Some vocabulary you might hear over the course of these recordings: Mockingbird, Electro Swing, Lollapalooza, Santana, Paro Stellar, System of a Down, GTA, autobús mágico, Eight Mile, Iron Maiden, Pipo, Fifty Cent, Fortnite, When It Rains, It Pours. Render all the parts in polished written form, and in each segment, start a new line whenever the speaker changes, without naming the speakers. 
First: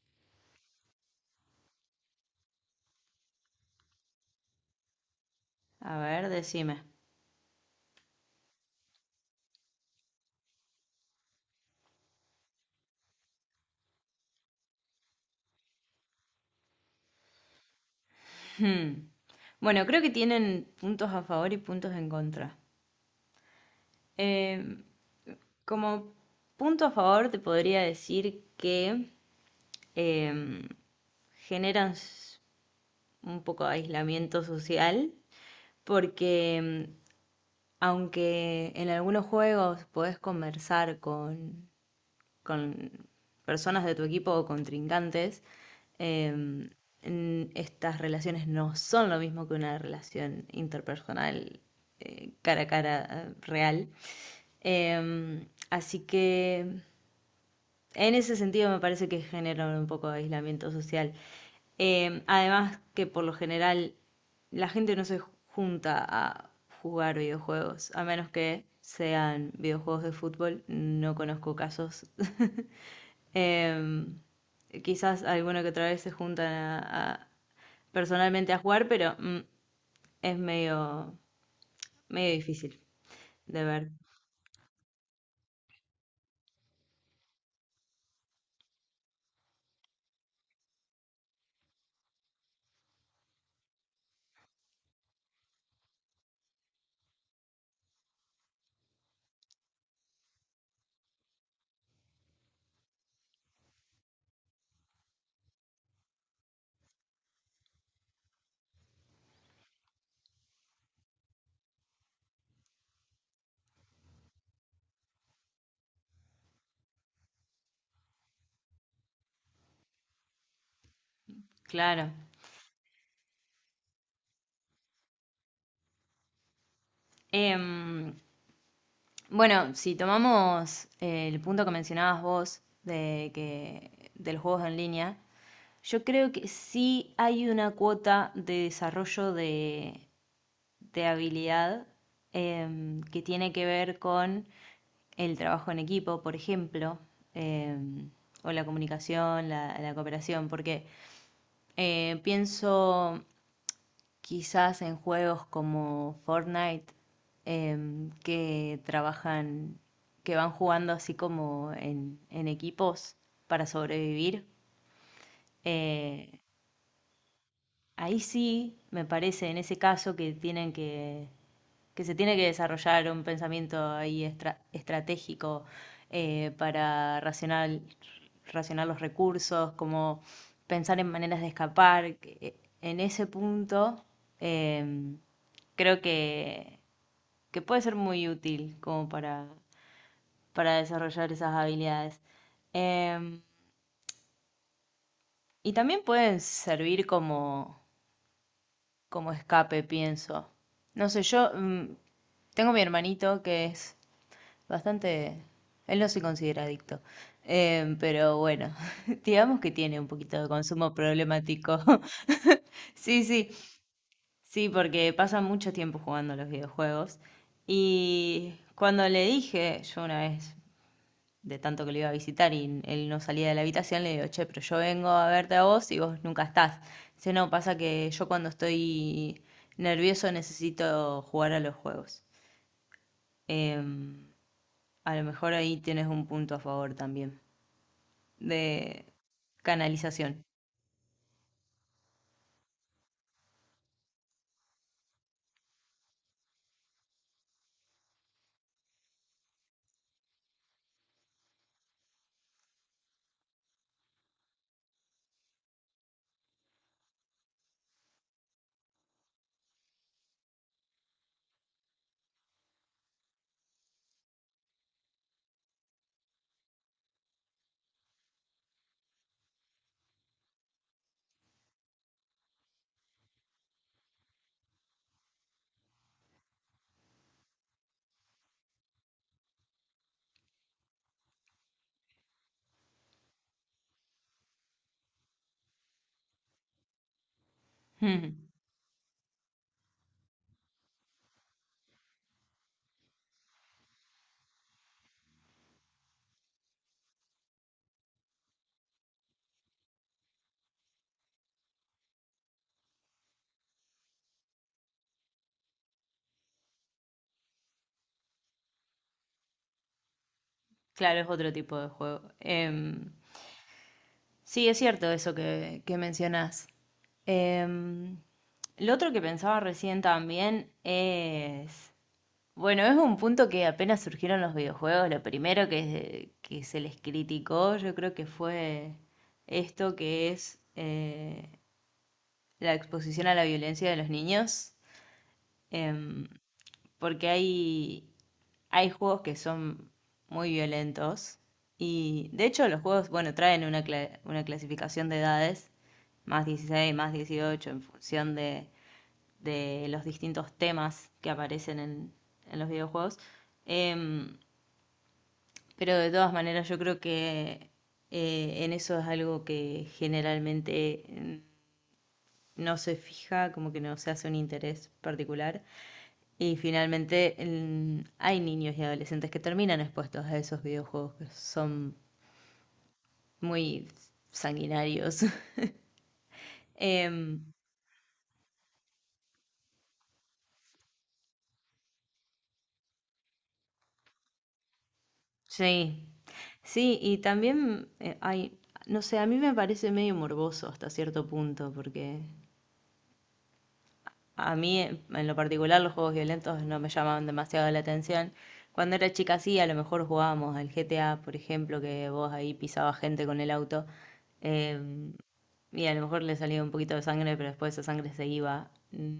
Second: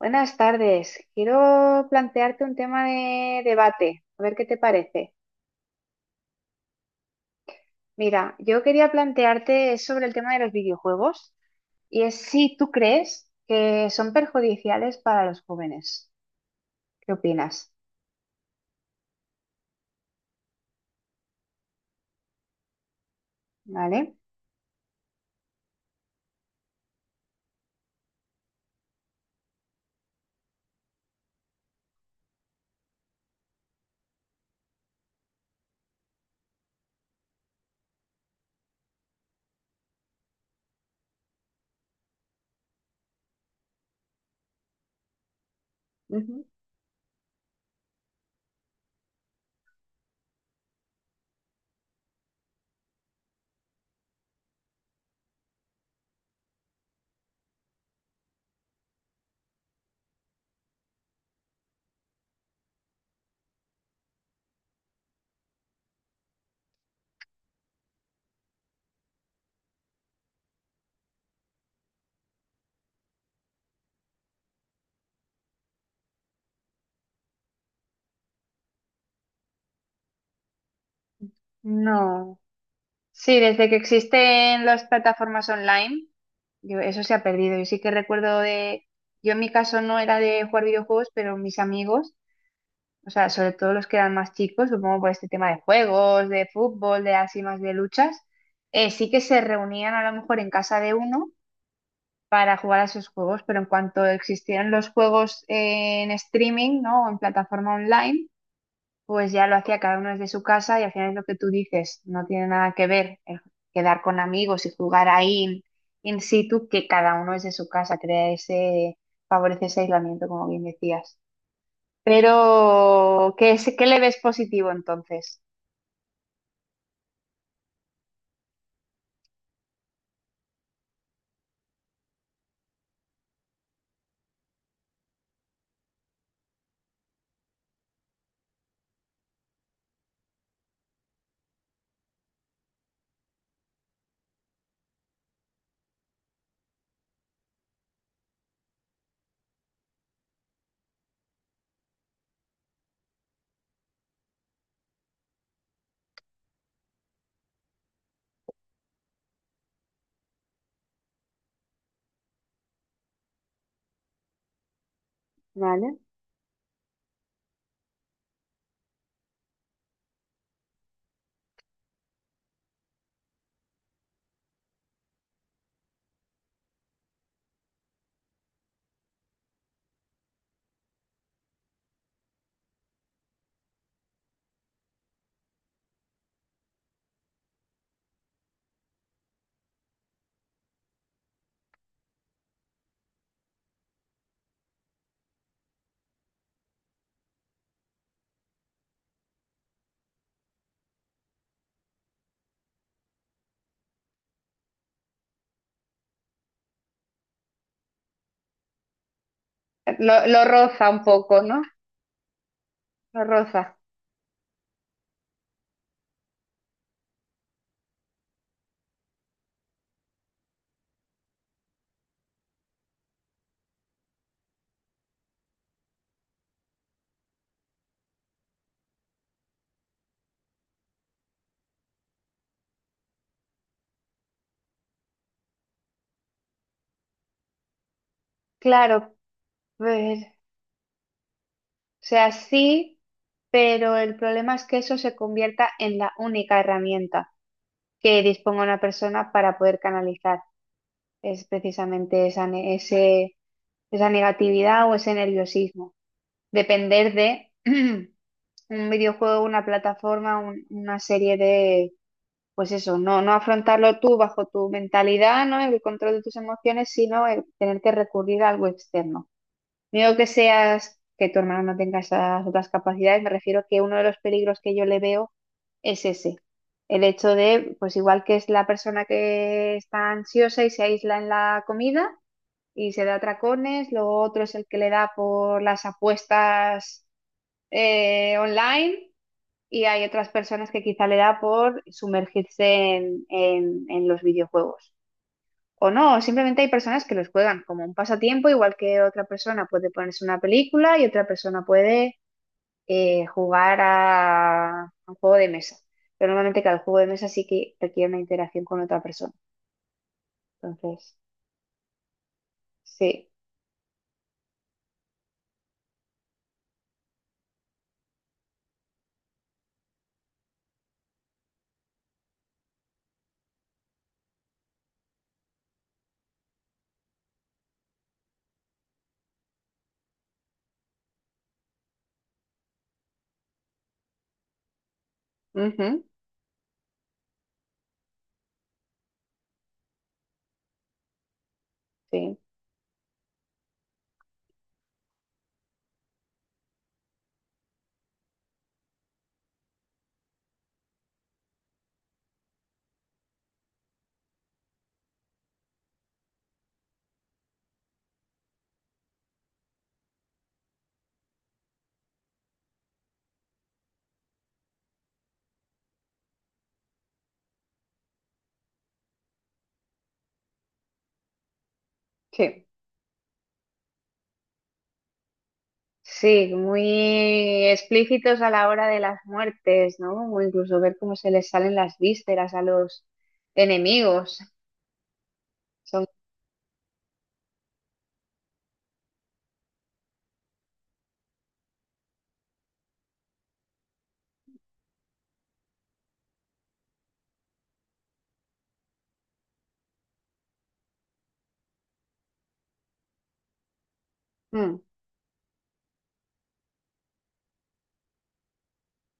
Buenas tardes. Quiero plantearte un tema de debate, a ver qué te parece.
A ver, decime.
Mira, yo quería plantearte sobre el tema de los videojuegos y es si tú crees que son perjudiciales para los jóvenes. ¿Qué opinas?
Hmm. Bueno, creo que tienen puntos a favor y puntos en contra.
¿Vale?
Em, Como punto a favor, te podría decir que em, generan s- un poco de aislamiento social, porque aunque en algunos juegos podés conversar con personas de tu equipo o contrincantes,
Ujú.
eh, estas relaciones no son lo mismo que una relación interpersonal cara a cara real. Así que en ese sentido me parece que genera un poco de aislamiento social. Además que por lo general la gente no se junta a jugar videojuegos, a menos que sean videojuegos de fútbol. No conozco casos. Eh, quizás alguna que otra vez se juntan personalmente a jugar, pero es medio, medio
No.
difícil
Sí,
de
desde que
ver.
existen las plataformas online, eso se ha perdido. Yo sí que recuerdo de, Yo en mi caso no era de jugar videojuegos, pero mis amigos. O sea, sobre todo los que eran más chicos, supongo por este tema de juegos, de fútbol, de así más de luchas, sí que se reunían a lo mejor en casa de uno para jugar a esos juegos, pero en cuanto existieron los juegos en streaming, ¿no? O en plataforma online, pues ya lo hacía cada uno desde su casa y al final es lo que tú dices, no tiene nada que ver el quedar con amigos y jugar ahí in situ, que cada uno desde su casa, crea ese, favorece ese aislamiento, como bien decías.
Claro.
Pero, ¿ qué le ves positivo entonces?
Em, bueno, si tomamos el punto que mencionabas vos de que del juegos en línea, yo creo que sí hay una cuota de desarrollo de habilidad que tiene que ver con el trabajo en equipo, por ejemplo, eh, o la comunicación, la cooperación, porque pienso quizás en juegos como Fortnite, eh, que trabajan, que van jugando así como en equipos para sobrevivir.
¿Vale?
Eh, Ahí sí, me parece, en ese caso que se tiene que desarrollar un pensamiento ahí estratégico para racional, racionar los recursos, como pensar en maneras de escapar. En ese punto, eh, creo que puede ser muy útil como para desarrollar esas habilidades. Eh, y también pueden servir como como escape, pienso. No sé, yo tengo mi hermanito que es bastante... Él no se considera adicto. Pero bueno, digamos que tiene un
Lo,
poquito
lo
de
roza
consumo
un poco, ¿no?
problemático.
Lo
Sí, sí,
roza.
sí, porque pasa mucho tiempo jugando a los videojuegos. Y cuando le dije, yo una vez de tanto que lo iba a visitar y él no salía de la habitación, le digo, che, pero yo vengo a verte a vos y vos nunca estás. Dice, no, pasa que yo cuando estoy nervioso necesito jugar a los juegos. Eh, a lo mejor ahí tienes un punto a favor también de
Claro, ver,
canalización.
o sea, sí, pero el problema es que eso se convierta en la única herramienta que disponga una persona para poder canalizar. Es precisamente esa negatividad o ese nerviosismo. Depender de un videojuego, una plataforma, una serie, pues eso, no, no afrontarlo tú bajo tu mentalidad, ¿no? El control de tus emociones, sino el tener que recurrir a algo externo. No que seas, que tu hermano no tenga esas otras capacidades, me refiero que uno de los peligros que yo le veo es ese. El hecho de, pues igual que es la persona que está ansiosa y se aísla en la comida y se da atracones, lo otro es el que le da por las apuestas online, y hay otras personas que quizá le da por sumergirse en los videojuegos. O no, simplemente hay personas que los juegan como un pasatiempo, igual que otra persona puede ponerse una película y otra persona puede jugar a un juego de mesa. Pero normalmente cada juego de mesa sí que requiere una interacción con otra persona. Entonces,
Claro, es otro tipo de juego.
sí.
Sí, es cierto eso que mencionás. Em, lo otro que pensaba recién también es bueno, es un punto que apenas surgieron los videojuegos, lo primero que se les criticó, yo creo que fue esto que es la exposición a la violencia de los niños,
Ujú,
em, porque hay juegos que son muy violentos y
sí,
de hecho los juegos, bueno, traen una, una clasificación de edades, más 16, más 18, en función de los distintos temas que aparecen en los videojuegos. Em, pero de todas maneras yo creo que en eso es algo que generalmente no se fija, como que no se hace un interés particular. Y finalmente hay niños y adolescentes que terminan expuestos a esos videojuegos que son
sí.
muy sanguinarios.
Sí,
Em,
muy explícitos a la hora de las muertes, ¿no? O incluso ver cómo se les salen las vísceras a los enemigos. Son,
Sí, sí, y también hay, no sé, a mí me parece medio morboso hasta cierto punto, porque a mí en lo particular los juegos violentos no me llamaban demasiado la atención. Cuando era chica sí, a lo mejor jugábamos al GTA, por ejemplo, que vos ahí pisabas gente con el auto,
Mm,
eh, y a lo mejor le salía un poquito de sangre, pero después esa sangre se iba.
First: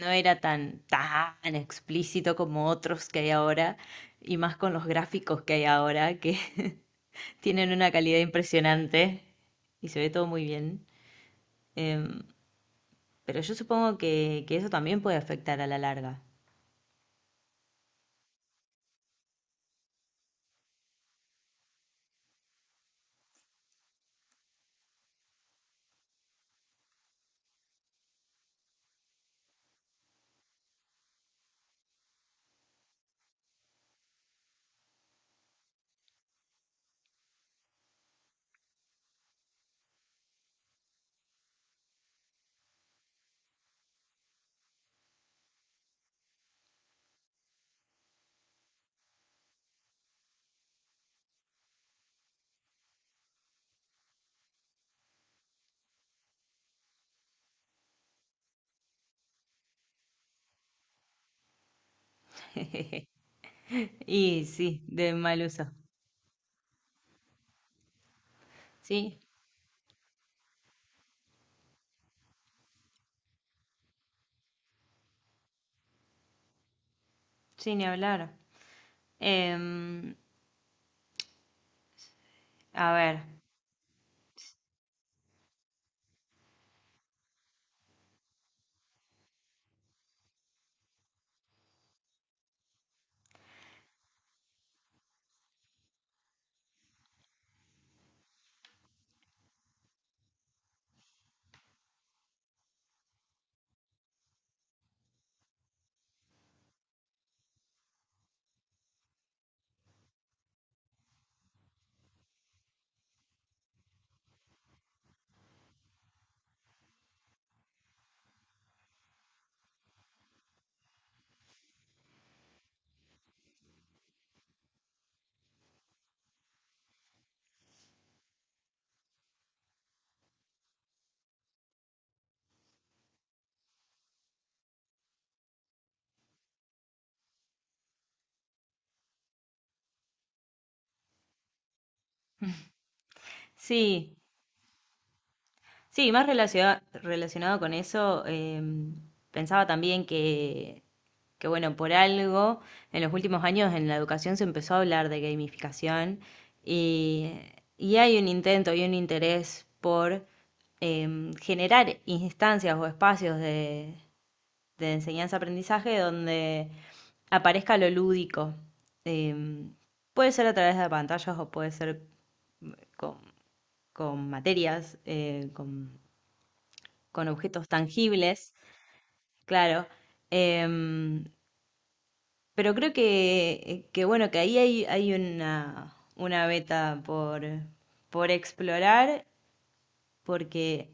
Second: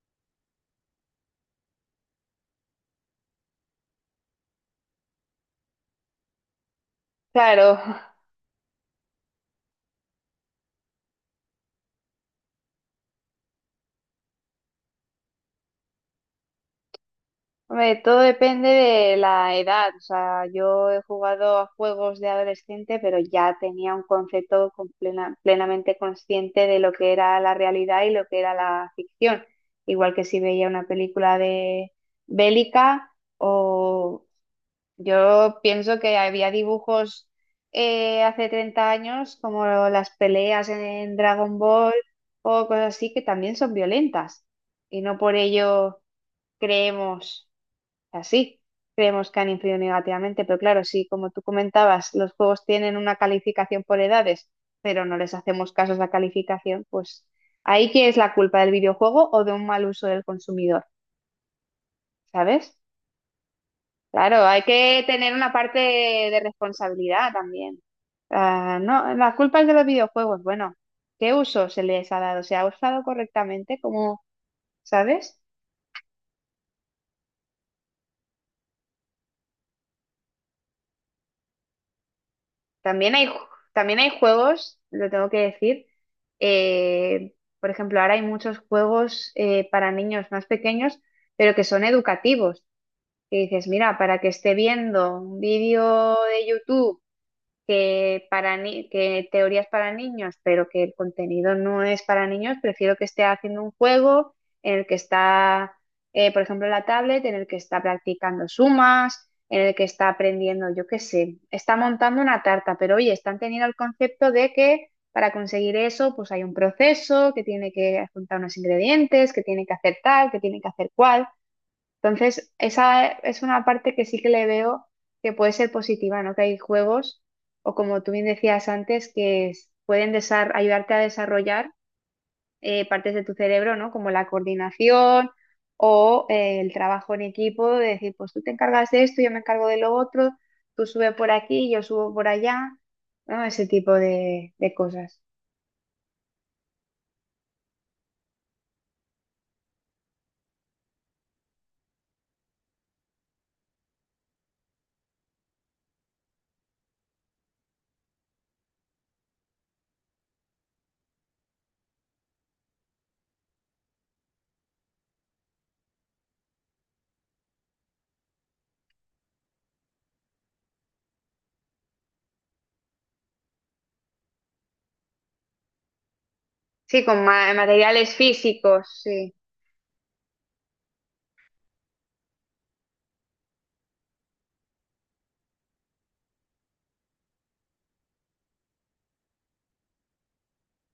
No era tan, tan explícito como otros que hay ahora, y más con los gráficos que hay ahora, que... Tienen
claro.
una calidad impresionante y se ve todo muy bien. Em, pero yo supongo que eso también puede afectar a la larga.
Hombre, todo depende de la edad. O sea, yo he jugado a juegos de adolescente, pero ya tenía un concepto con plenamente consciente de lo que era la realidad y lo que era la ficción. Igual que si veía una película de bélica o... Yo pienso que había dibujos hace 30 años, como las peleas en Dragon Ball o cosas así, que también son violentas. Y no por ello creemos así, creemos que han influido negativamente. Pero claro, sí, como tú comentabas, los juegos tienen una calificación por edades, pero no les hacemos caso a esa calificación, pues ahí que es la culpa del videojuego o de un mal uso del consumidor, ¿sabes? Claro,
Y
hay
sí,
que
de
tener
mal
una
uso.
parte de responsabilidad también. Ah, no,
Sí,
las culpas de los videojuegos. Bueno, ¿qué uso se les ha dado? ¿Se ha usado correctamente? Como, ¿sabes?
sí, ni hablar. Em, a
También
ver,
hay, también hay juegos, lo tengo que decir. eh, por ejemplo, ahora hay muchos juegos para niños más pequeños, pero que son educativos. Que dices, mira, para que esté viendo un vídeo de YouTube que, para que teorías para niños, pero que el contenido no es para niños, prefiero que esté haciendo un juego en el que está, por ejemplo, la tablet, en el que está practicando sumas, en el que está aprendiendo, yo qué sé, está montando una tarta, pero oye, están teniendo el concepto de que para conseguir eso, pues hay un proceso, que tiene que juntar unos ingredientes, que tiene que hacer tal, que tiene que hacer cual. Entonces, esa es una parte que sí que le veo que puede ser positiva, ¿no? Que hay juegos, o como tú bien decías antes, pueden ayudarte a desarrollar partes de tu cerebro, ¿no? Como la coordinación o el trabajo en equipo, de decir, pues tú te encargas de esto, yo me encargo de lo otro, tú sube por aquí, yo subo por allá, ¿no? Ese tipo
sí,
de cosas.
sí, más relacionado, relacionado con eso, pensaba también que bueno, por algo en los últimos años en la educación se empezó a hablar de gamificación y, y hay un intento y un interés por generar instancias o espacios de enseñanza-aprendizaje donde aparezca lo lúdico. Em, puede ser a través de pantallas o puede ser con, con materias,
Sí, con
con objetos
materiales
tangibles,
físicos, sí.
claro. Em, pero creo que bueno, que ahí hay, hay una beta por explorar, porque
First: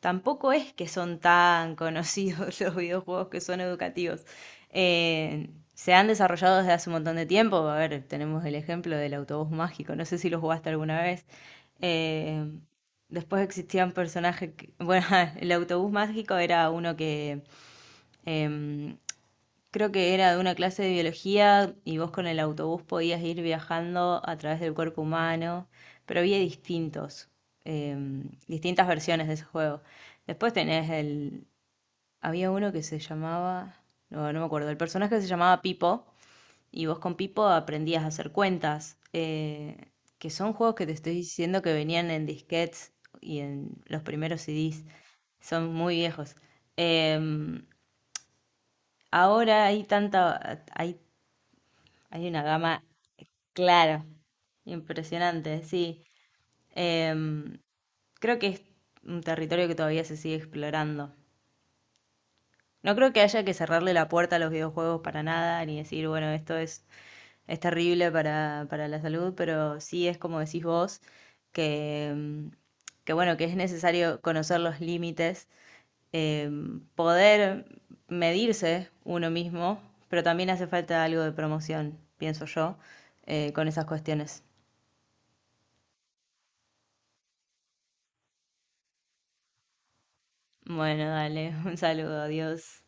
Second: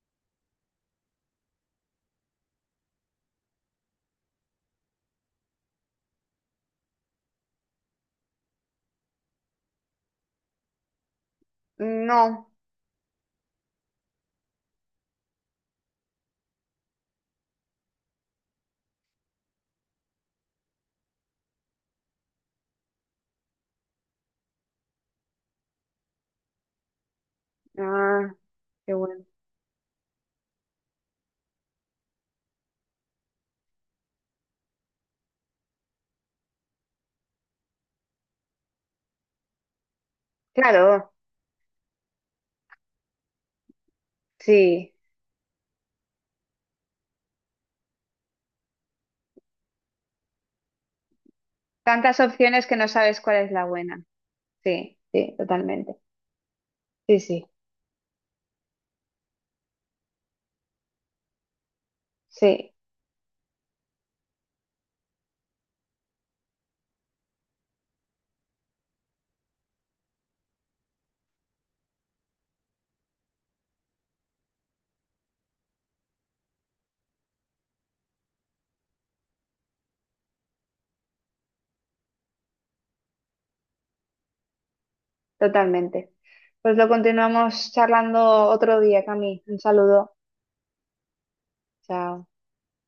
tampoco es que son tan conocidos los videojuegos que son educativos. Eh, se han desarrollado desde hace un montón de tiempo. A ver, tenemos el ejemplo del autobús mágico. No sé si lo jugaste alguna vez. Eh,
No.
después existían personajes bueno, el autobús mágico era uno que em, creo que era de una clase de biología y vos con el autobús podías ir viajando a través del cuerpo humano, pero había distintos, eh,
Ah,
distintas
qué bueno.
versiones de ese juego. Después tenés el... Había uno que se llamaba... No, no me acuerdo. El personaje se llamaba Pipo y vos con Pipo aprendías a hacer cuentas, que son juegos que te
Claro,
estoy diciendo que venían en disquetes y en los primeros CDs.
sí.
Son muy viejos. Em, ahora hay tanta,
Tantas
hay una
opciones que
gama,
no sabes
eh,
cuál es la buena.
claro,
Sí, sí,
impresionante,
totalmente.
sí.
Sí, sí,
Em, creo que es un territorio que todavía se sigue explorando.
sí,
No creo que haya que cerrarle la puerta a los videojuegos para nada, ni decir, bueno, esto es terrible para la salud, pero sí es como decís vos, que, em, que bueno, que es necesario conocer los límites, poder medirse uno mismo, pero también hace falta algo de promoción, pienso yo, con esas cuestiones.
totalmente. Pues lo continuamos charlando otro día, Cami. Un saludo.
Bueno, dale, un saludo,
Chao.
adiós.